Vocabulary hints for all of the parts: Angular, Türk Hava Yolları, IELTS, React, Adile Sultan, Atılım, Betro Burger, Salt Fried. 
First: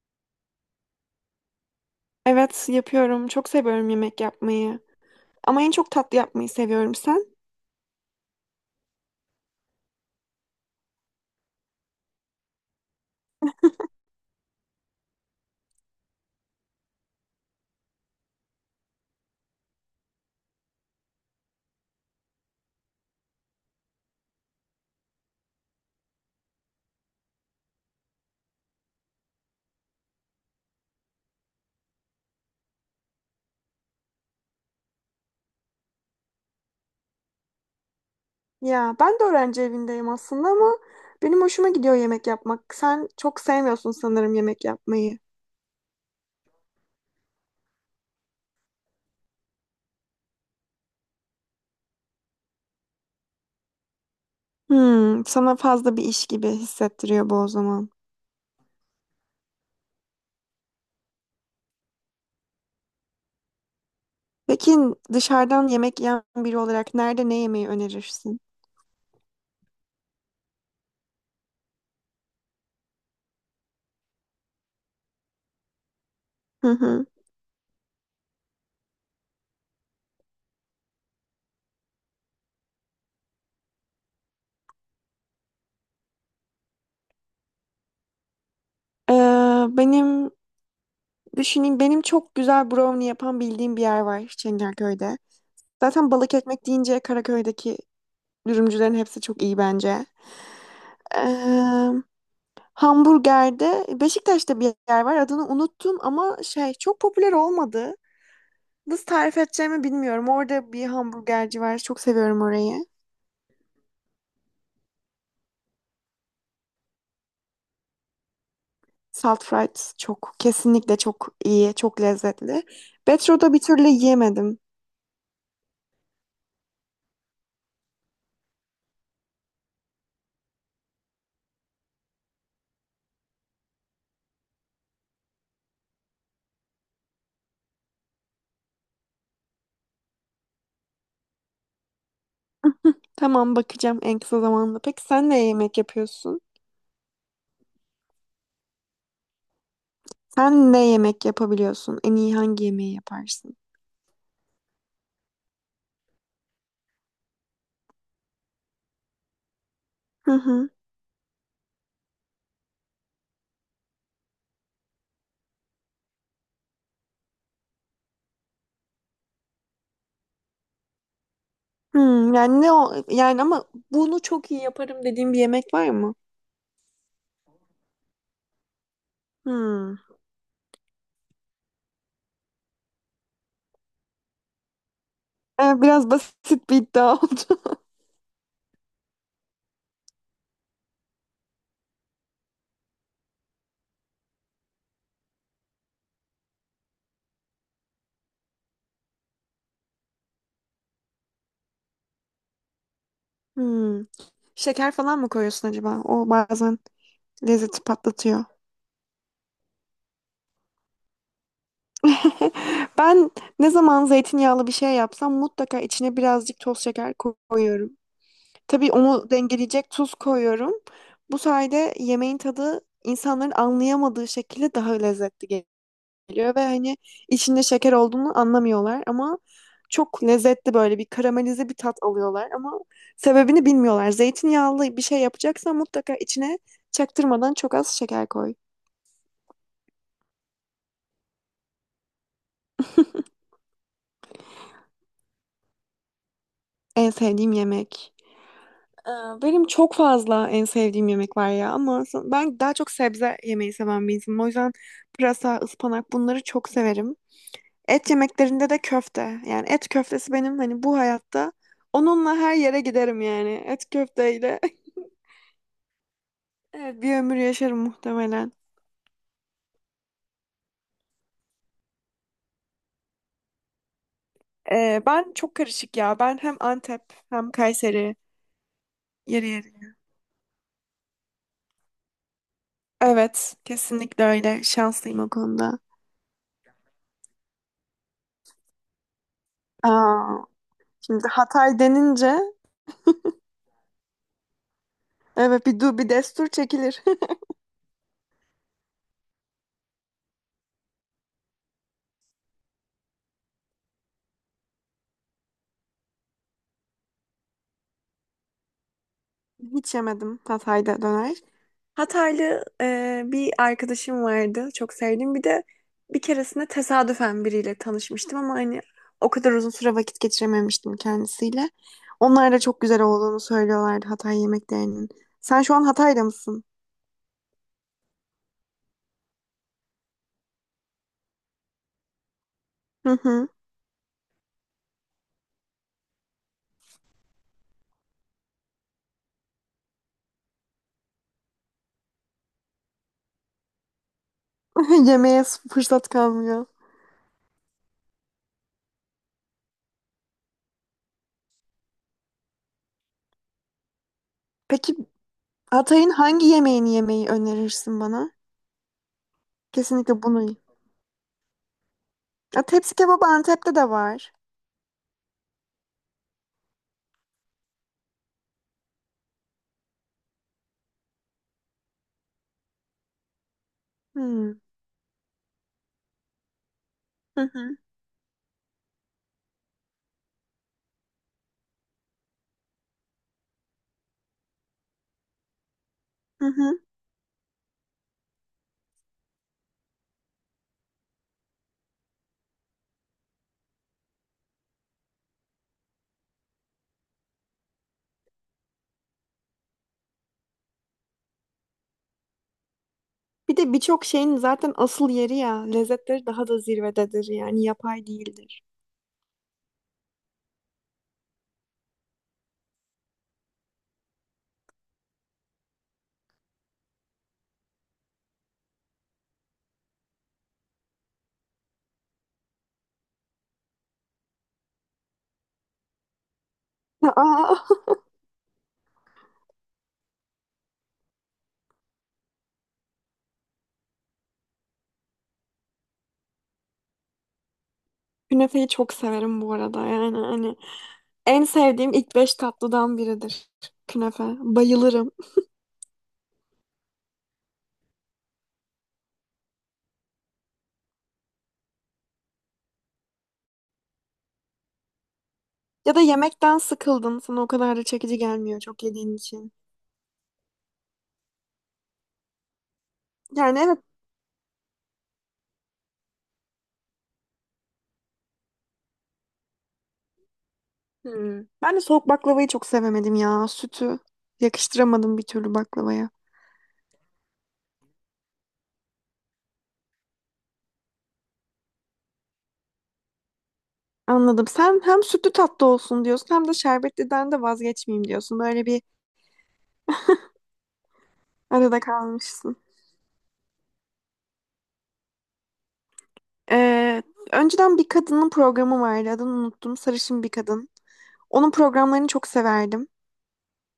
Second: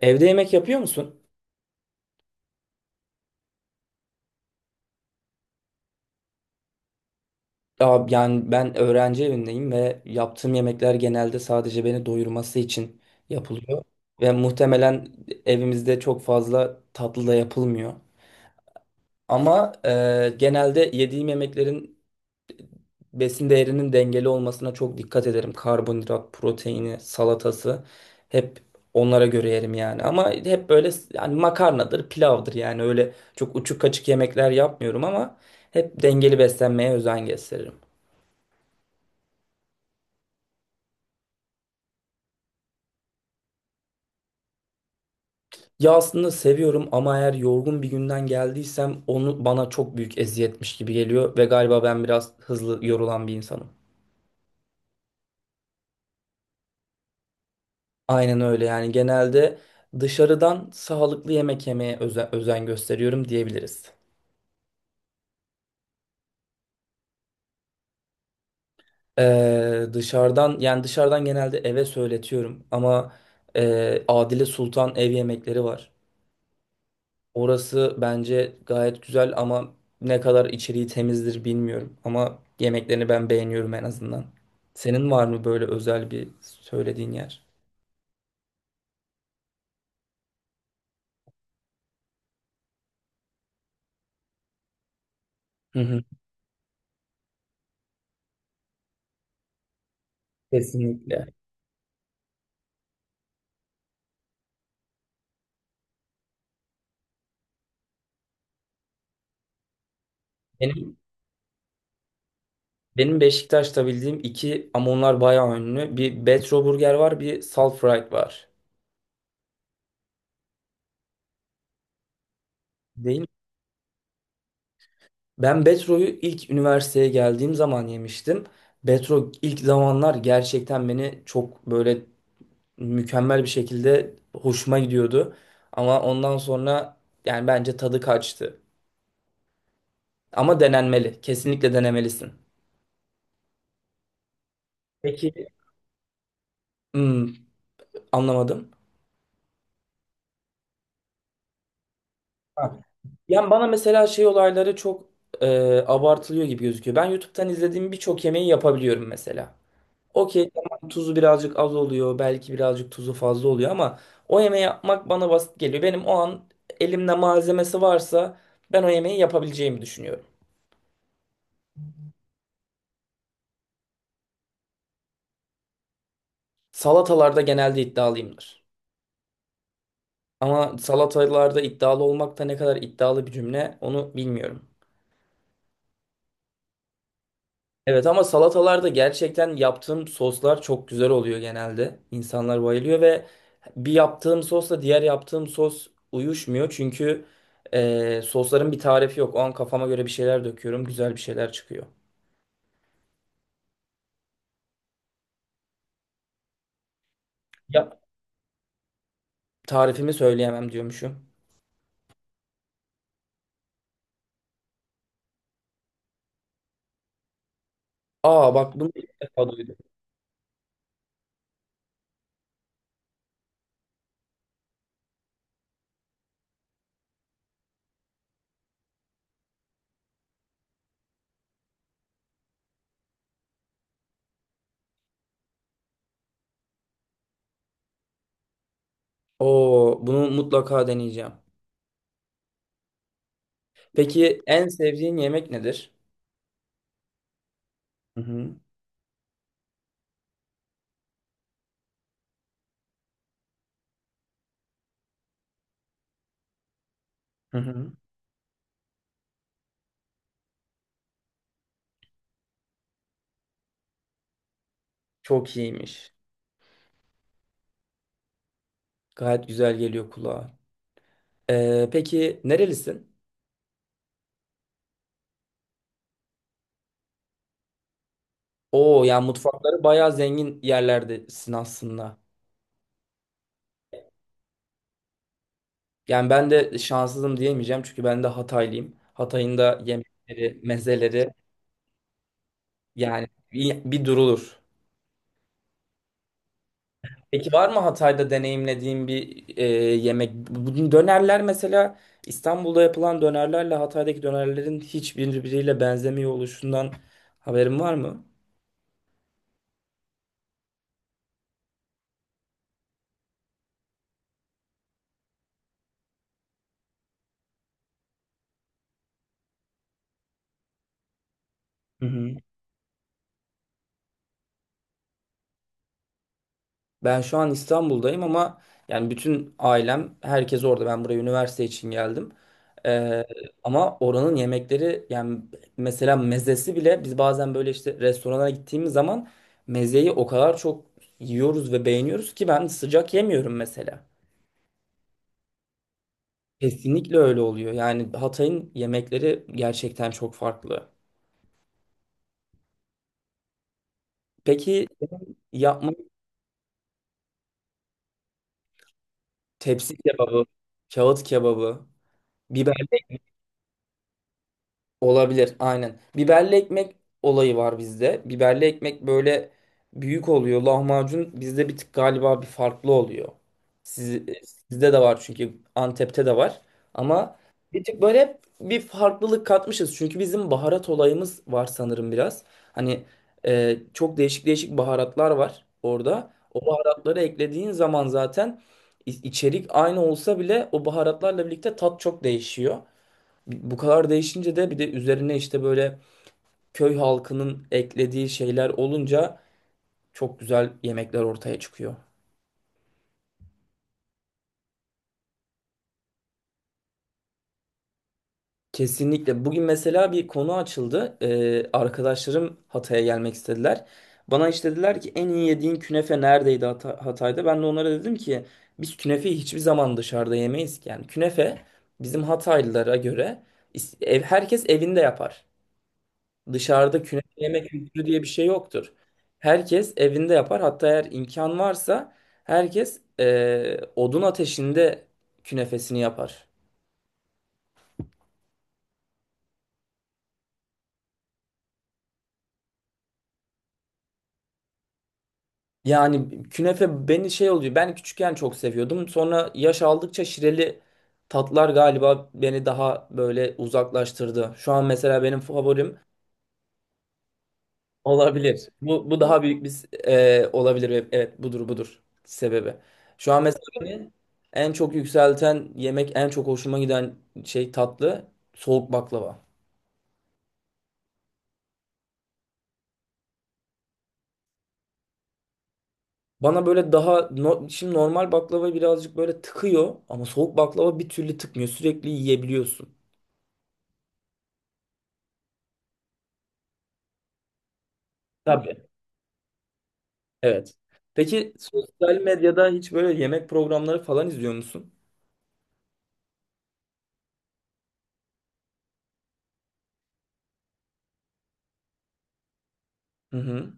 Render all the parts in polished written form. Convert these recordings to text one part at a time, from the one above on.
Evde yemek yapıyor musun? Evet, yapıyorum. Çok seviyorum yemek yapmayı. Ama en çok tatlı yapmayı seviyorum. Sen? Aa, yani ben öğrenci evindeyim ve yaptığım yemekler genelde sadece beni doyurması için yapılıyor. Ve muhtemelen evimizde çok fazla tatlı da yapılmıyor. Ama genelde yediğim yemeklerin besin değerinin dengeli olmasına çok dikkat ederim. Karbonhidrat, proteini, salatası hep onlara göre yerim yani. Ama hep böyle yani makarnadır, pilavdır yani öyle çok uçuk kaçık yemekler yapmıyorum ama hep dengeli beslenmeye özen gösteririm. Ya ben de öğrenci evindeyim aslında ama benim hoşuma gidiyor yemek yapmak. Sen çok sevmiyorsun sanırım yemek yapmayı. Ya aslında seviyorum ama eğer yorgun bir günden geldiysem onu bana çok büyük eziyetmiş gibi geliyor ve galiba ben biraz hızlı yorulan bir insanım. Hmm, sana fazla bir iş gibi hissettiriyor bu o zaman. Aynen öyle yani genelde dışarıdan sağlıklı yemek yemeye özen gösteriyorum diyebiliriz. Peki dışarıdan yemek yiyen biri olarak nerede ne yemeyi önerirsin? Dışarıdan yani dışarıdan genelde eve söyletiyorum ama Adile Sultan ev yemekleri var. Hı hı. Orası bence gayet güzel ama ne kadar içeriği temizdir bilmiyorum ama yemeklerini ben beğeniyorum en azından. Senin var mı böyle özel bir söylediğin yer? Ee, benim Düşüneyim, benim çok güzel brownie yapan bildiğim bir yer var Çengelköy'de. Hı hı, Zaten balık ekmek deyince Karaköy'deki dürümcülerin hepsi çok iyi bence. kesinlikle. Ee, Hamburgerde Beşiktaş'ta bir yer var, adını unuttum ama şey, çok popüler olmadı. Nasıl tarif edeceğimi bilmiyorum. Orada bir Benim hamburgerci var. Çok seviyorum orayı. benim Beşiktaş'ta bildiğim iki ama onlar bayağı ünlü. Bir Betro Burger var, bir Salt Fried var. Salt fries çok, kesinlikle çok iyi, çok lezzetli. Değil Betro'da bir türlü yiyemedim. Ben Betro'yu ilk üniversiteye geldiğim zaman yemiştim. Betro ilk zamanlar gerçekten beni çok böyle mükemmel bir şekilde hoşuma gidiyordu. Ama ondan sonra yani bence tadı kaçtı. Ama denenmeli. Kesinlikle denemelisin. Tamam, bakacağım en kısa zamanda. Peki sen Peki. ne yemek yapıyorsun? Hmm, anlamadım. Sen ne yemek yapabiliyorsun? En iyi hangi ha, yemeği Yani yaparsın? bana mesela şey olayları çok e, abartılıyor gibi gözüküyor. Ben YouTube'dan izlediğim birçok yemeği yapabiliyorum mesela. Hı Okey hı. tamam tuzu birazcık az oluyor. Belki birazcık tuzu fazla oluyor ama o yemeği yapmak bana basit geliyor. Benim o an elimde malzemesi varsa ben o yemeği yapabileceğimi düşünüyorum. Hmm, yani ne o yani, ama bunu çok iyi yaparım dediğim bir yemek var mı? Salatalarda genelde iddialıyımdır. Hmm. Ama salatalarda iddialı olmak da ne kadar iddialı bir cümle onu bilmiyorum. Biraz basit bir iddia oldu. Evet ama salatalarda gerçekten yaptığım soslar çok güzel oluyor genelde. İnsanlar bayılıyor ve bir yaptığım sosla diğer yaptığım sos uyuşmuyor. Çünkü sosların bir tarifi yok. O an kafama göre bir şeyler döküyorum. Güzel bir şeyler çıkıyor. Hmm. Şeker falan mı koyuyorsun acaba? O bazen lezzeti Ya, patlatıyor. tarifimi söyleyemem diyormuşum. Ben ne zaman zeytinyağlı bir şey yapsam mutlaka içine birazcık toz şeker koyuyorum. Aa, bak bunu Tabii ilk onu defa duydum. dengeleyecek tuz koyuyorum. Bu sayede yemeğin tadı insanların anlayamadığı şekilde daha lezzetli geliyor ve hani içinde şeker olduğunu anlamıyorlar ama çok lezzetli, böyle bir karamelize bir tat alıyorlar ama sebebini bilmiyorlar. Zeytinyağlı bir şey yapacaksan mutlaka içine çaktırmadan çok az şeker koy. Oo, bunu mutlaka deneyeceğim. Peki en sevdiğin yemek nedir? En sevdiğim yemek. Hı hı. Ee, Benim çok fazla en sevdiğim yemek var ya ama ben daha çok sebze yemeyi seven bir insanım. O yüzden pırasa, ıspanak, bunları çok severim. Hı hı. Et yemeklerinde de köfte. Yani et köftesi, benim hani bu hayatta onunla her yere giderim yani. Et köfteyle Çok iyiymiş. evet, bir ömür yaşarım muhtemelen. Gayet güzel geliyor kulağa. Peki nerelisin? Ben çok karışık ya. Ben hem Antep hem Kayseri Oo, yani yeri mutfakları yeri. bayağı zengin yerlerdesin aslında. Evet, kesinlikle öyle. Şanslıyım o konuda. Yani ben de şanssızım diyemeyeceğim çünkü ben de Hataylıyım. Hatay'ın da Aa, yemekleri, şimdi mezeleri Hatay denince yani bir durulur. evet, bir destur çekilir. Peki var mı Hatay'da deneyimlediğin bir yemek? Bu dönerler mesela İstanbul'da yapılan dönerlerle Hatay'daki dönerlerin hiçbiriyle benzemiyor oluşundan haberin var mı? Hiç yemedim Hatay'da döner. Hataylı bir arkadaşım vardı. Çok sevdiğim. Bir de bir keresinde tesadüfen biriyle tanışmıştım ama hani o kadar uzun süre vakit geçirememiştim kendisiyle. Hı hı. Onlar da çok güzel olduğunu söylüyorlardı Hatay yemeklerinin. Sen şu an Hatay'da mısın? Ben şu an İstanbul'dayım ama yani bütün ailem, herkes orada. Ben buraya üniversite için geldim. Hı Ee, hı. ama oranın yemekleri yani mesela mezesi bile biz bazen böyle işte restorana gittiğimiz zaman mezeyi o kadar çok yiyoruz ve beğeniyoruz ki ben sıcak yemiyorum mesela. Yemeğe fırsat kalmıyor. Kesinlikle öyle oluyor. Yani Hatay'ın yemekleri gerçekten çok farklı. Peki Peki yapma Hatay'ın hangi yemeğini yemeyi önerirsin bana? tepsi Kesinlikle kebabı, bunu. kağıt kebabı, Ya, biber. tepsi kebabı Antep'te de var. Olabilir aynen. Biberli ekmek olayı var bizde. Biberli ekmek böyle büyük oluyor. Lahmacun bizde bir tık galiba bir farklı oluyor. Siz, e, Hmm. sizde de var çünkü Antep'te de var. Ama Hı hı. bir tık böyle hep bir farklılık katmışız. Çünkü bizim baharat olayımız var sanırım biraz. Hani çok değişik değişik baharatlar var orada. Hı O hı. baharatları eklediğin zaman zaten içerik aynı olsa bile o baharatlarla birlikte tat çok değişiyor. Bu kadar değişince de bir de üzerine işte böyle köy halkının eklediği şeyler olunca çok güzel yemekler ortaya çıkıyor. Bir de birçok şeyin zaten asıl yeri ya. Lezzetleri daha da zirvededir yani, yapay değildir. Kesinlikle. Bugün mesela bir konu açıldı. Arkadaşlarım Hatay'a gelmek istediler. Bana işte dediler ki en iyi yediğin künefe neredeydi Hatay'da? Ben de onlara dedim ki biz künefeyi hiçbir zaman dışarıda yemeyiz ki. Yani künefe bizim Hataylılara göre herkes evinde yapar. Dışarıda künefe yemek Aa, kültürü diye bir şey yoktur. Herkes evinde yapar. Hatta eğer imkan varsa herkes odun ateşinde künefesini yapar. künefeyi çok severim bu arada, yani hani en sevdiğim ilk beş tatlıdan biridir künefe. Bayılırım. Yani künefe beni şey oluyor. Ben küçükken çok seviyordum. Sonra yaş aldıkça şireli tatlar galiba beni daha böyle uzaklaştırdı. Şu an mesela benim Ya favorim. da yemekten sıkıldın, sana o kadar da çekici gelmiyor Olabilir. çok Bu, yediğin bu daha için. büyük bir olabilir. Evet, evet, budur budur sebebi. Şu an Yani mesela evet. beni en çok yükselten yemek, en çok hoşuma giden şey tatlı soğuk baklava. Hmm. Ben de soğuk baklavayı çok sevemedim ya, sütü yakıştıramadım bir türlü baklavaya. Bana böyle daha şimdi normal baklava birazcık böyle tıkıyor ama soğuk baklava bir türlü tıkmıyor. Sürekli yiyebiliyorsun. Anladım. Sen hem sütlü tatlı olsun diyorsun hem de şerbetliden de vazgeçmeyeyim diyorsun. Böyle bir Tabii. Evet. Peki arada sosyal kalmışsın. medyada hiç böyle yemek programları falan izliyor musun? Ee, Önceden bir kadının programı vardı. Adını unuttum. Sarışın bir kadın. Onun programlarını çok severdim. Hı hı.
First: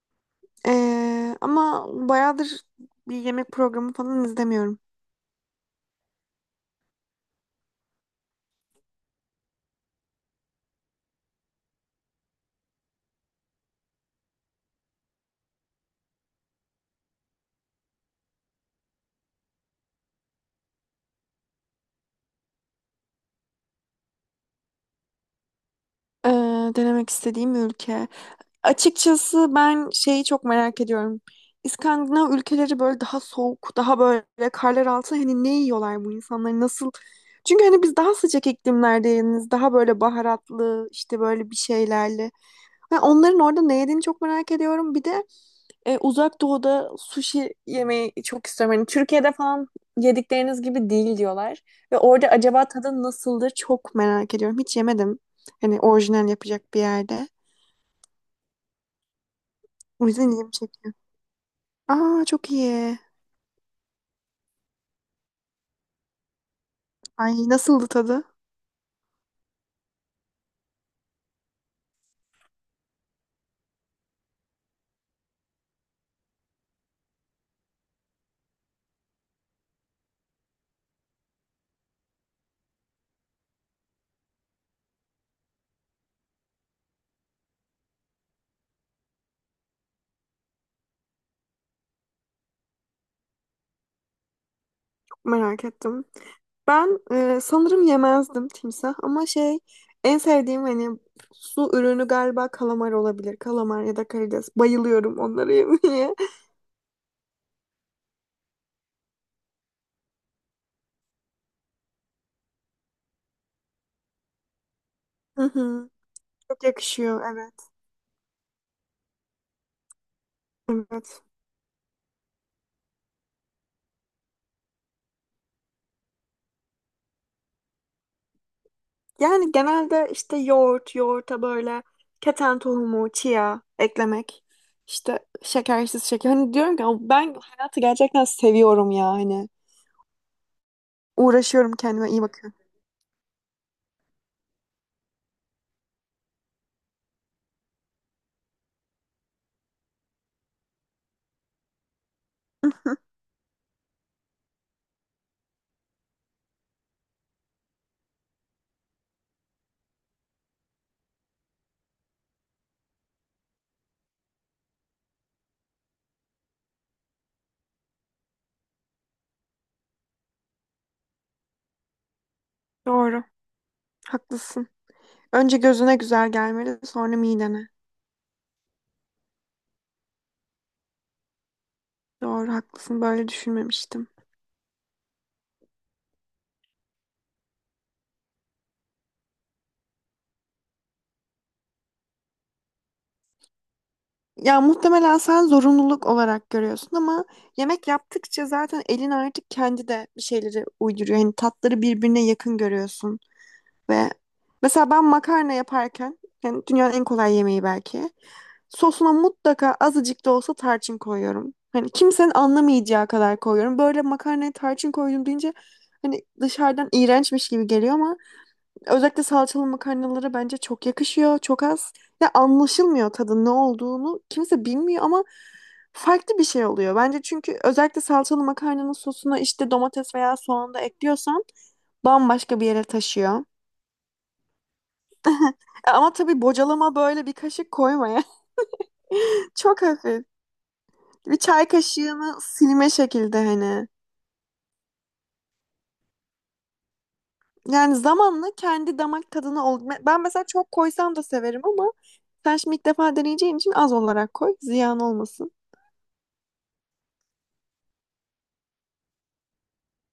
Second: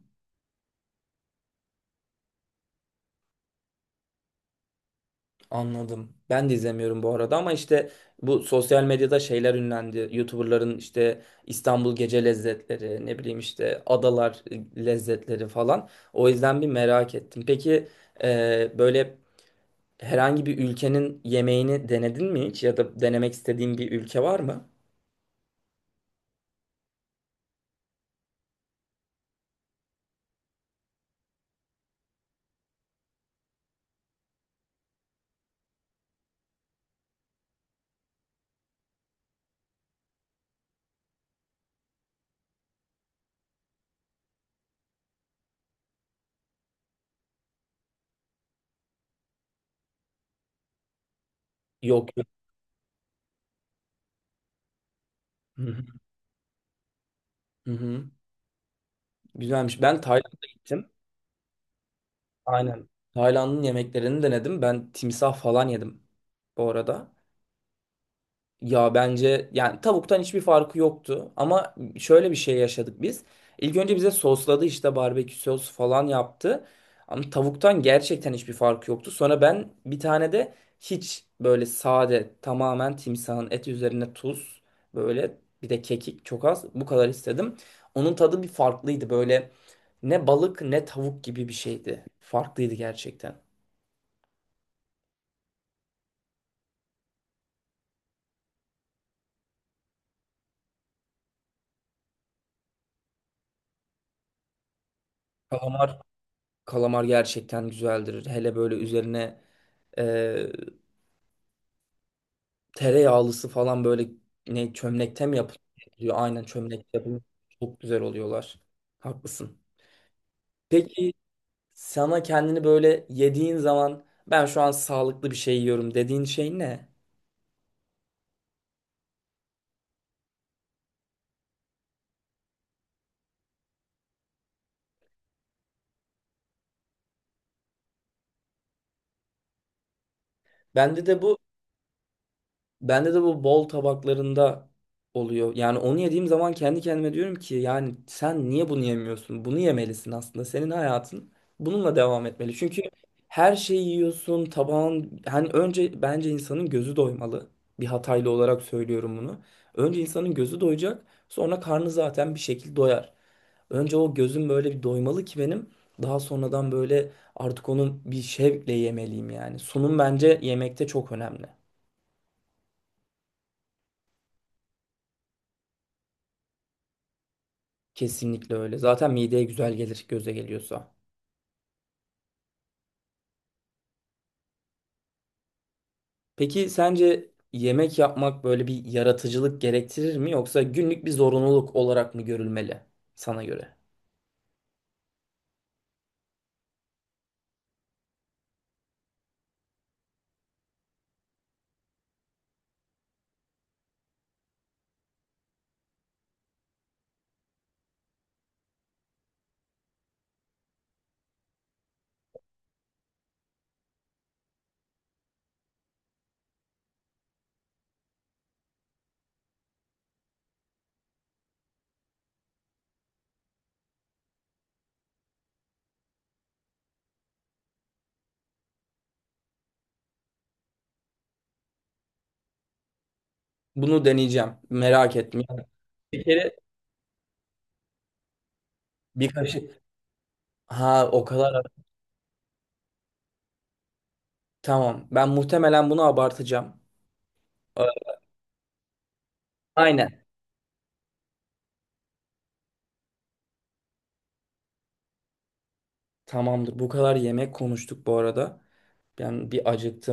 Ama bayağıdır bir yemek programı falan izlemiyorum. Anladım. Ben de izlemiyorum bu arada ama işte bu sosyal medyada şeyler ünlendi. YouTuber'ların işte İstanbul gece lezzetleri, ne bileyim işte adalar lezzetleri falan. O yüzden bir merak ettim. Peki böyle herhangi bir ülkenin yemeğini denedin mi hiç ya da denemek istediğin bir ülke var mı? Ee, Denemek istediğim ülke. Açıkçası ben şeyi çok merak ediyorum. İskandinav ülkeleri, böyle daha soğuk, daha böyle karlar altında, hani ne yiyorlar bu insanlar, nasıl? Çünkü hani biz daha sıcak iklimlerdeniz, daha böyle baharatlı, işte böyle bir şeylerle. Ha, onların orada ne yediğini çok merak ediyorum. Bir de Uzak Doğu'da sushi yemeyi çok istiyorum. Hani Türkiye'de falan yedikleriniz gibi değil diyorlar. Ve Yok yok. orada acaba tadı nasıldır çok merak ediyorum. Hiç yemedim. Hı Hani hı. orijinal yapacak bir yerde. Hı hı. Güzelmiş. Ben O yüzden Tayland'a ilgimi gittim. çekiyor. Aa, çok Aynen. iyi. Tayland'ın yemeklerini denedim. Ben timsah falan yedim bu arada. Ay, nasıldı tadı? Ya bence yani tavuktan hiçbir farkı yoktu ama şöyle bir şey yaşadık biz. İlk önce bize sosladı işte barbekü sosu falan yaptı. Ama tavuktan gerçekten hiçbir farkı yoktu. Sonra ben bir tane de hiç böyle sade tamamen timsahın eti üzerine tuz böyle bir de kekik çok az bu kadar istedim. Onun tadı bir farklıydı böyle ne balık ne tavuk gibi bir şeydi. Farklıydı gerçekten. Çok merak ettim. Ben sanırım yemezdim timsah ama şey, en sevdiğim hani su ürünü galiba kalamar olabilir. Kalamar ya da karides. Bayılıyorum onları Kalamar yemeye. Kalamar gerçekten güzeldir. Hele böyle üzerine e, tereyağlısı falan böyle ne çömlekte mi Hı hı. yapılıyor? Aynen Çok çömlekte yakışıyor, yapılıyor. evet. Çok güzel oluyorlar. Haklısın. Peki Evet. sana kendini böyle yediğin zaman ben şu an sağlıklı bir şey yiyorum dediğin şey ne? Yani genelde işte yoğurt, yoğurta böyle keten tohumu, chia eklemek. İşte şekersiz şeker. Hani diyorum ki ben hayatı gerçekten seviyorum ya hani. Bende de bu Uğraşıyorum, kendime iyi bakıyorum. Bende de bu bol tabaklarında oluyor. Yani onu yediğim zaman kendi kendime diyorum ki yani sen niye bunu yemiyorsun? Bunu yemelisin aslında. Senin hayatın bununla devam etmeli. Çünkü her şeyi yiyorsun, tabağın hani önce bence insanın gözü doymalı. Bir Hataylı olarak söylüyorum bunu. Önce insanın gözü doyacak, sonra karnı zaten bir şekilde doyar. Önce o gözüm böyle bir doymalı ki benim. Daha sonradan böyle artık onu bir şevkle yemeliyim yani. Sunum bence yemekte çok önemli. Doğru. Haklısın. Önce gözüne güzel gelmeli, sonra midene. Kesinlikle öyle. Zaten mideye güzel gelir göze geliyorsa. Doğru, haklısın. Böyle düşünmemiştim. Peki sence yemek yapmak böyle bir yaratıcılık gerektirir mi yoksa günlük bir zorunluluk olarak mı görülmeli sana göre? Ya muhtemelen sen zorunluluk olarak görüyorsun ama yemek yaptıkça zaten elin artık kendi de bir şeyleri uyduruyor. Hani tatları birbirine yakın görüyorsun ve mesela ben makarna yaparken, yani dünyanın en kolay yemeği belki, sosuna mutlaka azıcık da olsa tarçın koyuyorum. Hani kimsenin anlamayacağı kadar koyuyorum. Böyle makarnaya tarçın koydum deyince hani dışarıdan iğrençmiş gibi geliyor ama özellikle salçalı makarnalara bence çok yakışıyor. Çok az. Ya anlaşılmıyor tadın ne olduğunu. Kimse bilmiyor ama farklı bir şey oluyor. Bence çünkü özellikle salçalı makarnanın sosuna işte domates veya soğan da ekliyorsan bambaşka bir yere taşıyor. Bunu deneyeceğim. Merak etme. Yani Ama bir tabii kere bocalama böyle bir kaşık koymaya. bir Çok kaşık. hafif. Ha o Bir kadar. çay kaşığını silme şekilde hani. Tamam. Ben muhtemelen bunu abartacağım. Ee, Yani zamanla kendi damak tadına ol. Ben Aynen. mesela çok koysam da severim ama sen şimdi ilk defa deneyeceğin için az olarak koy. Ziyan olmasın. Tamamdır. Bu kadar yemek konuştuk bu arada. Ben bir acıktım.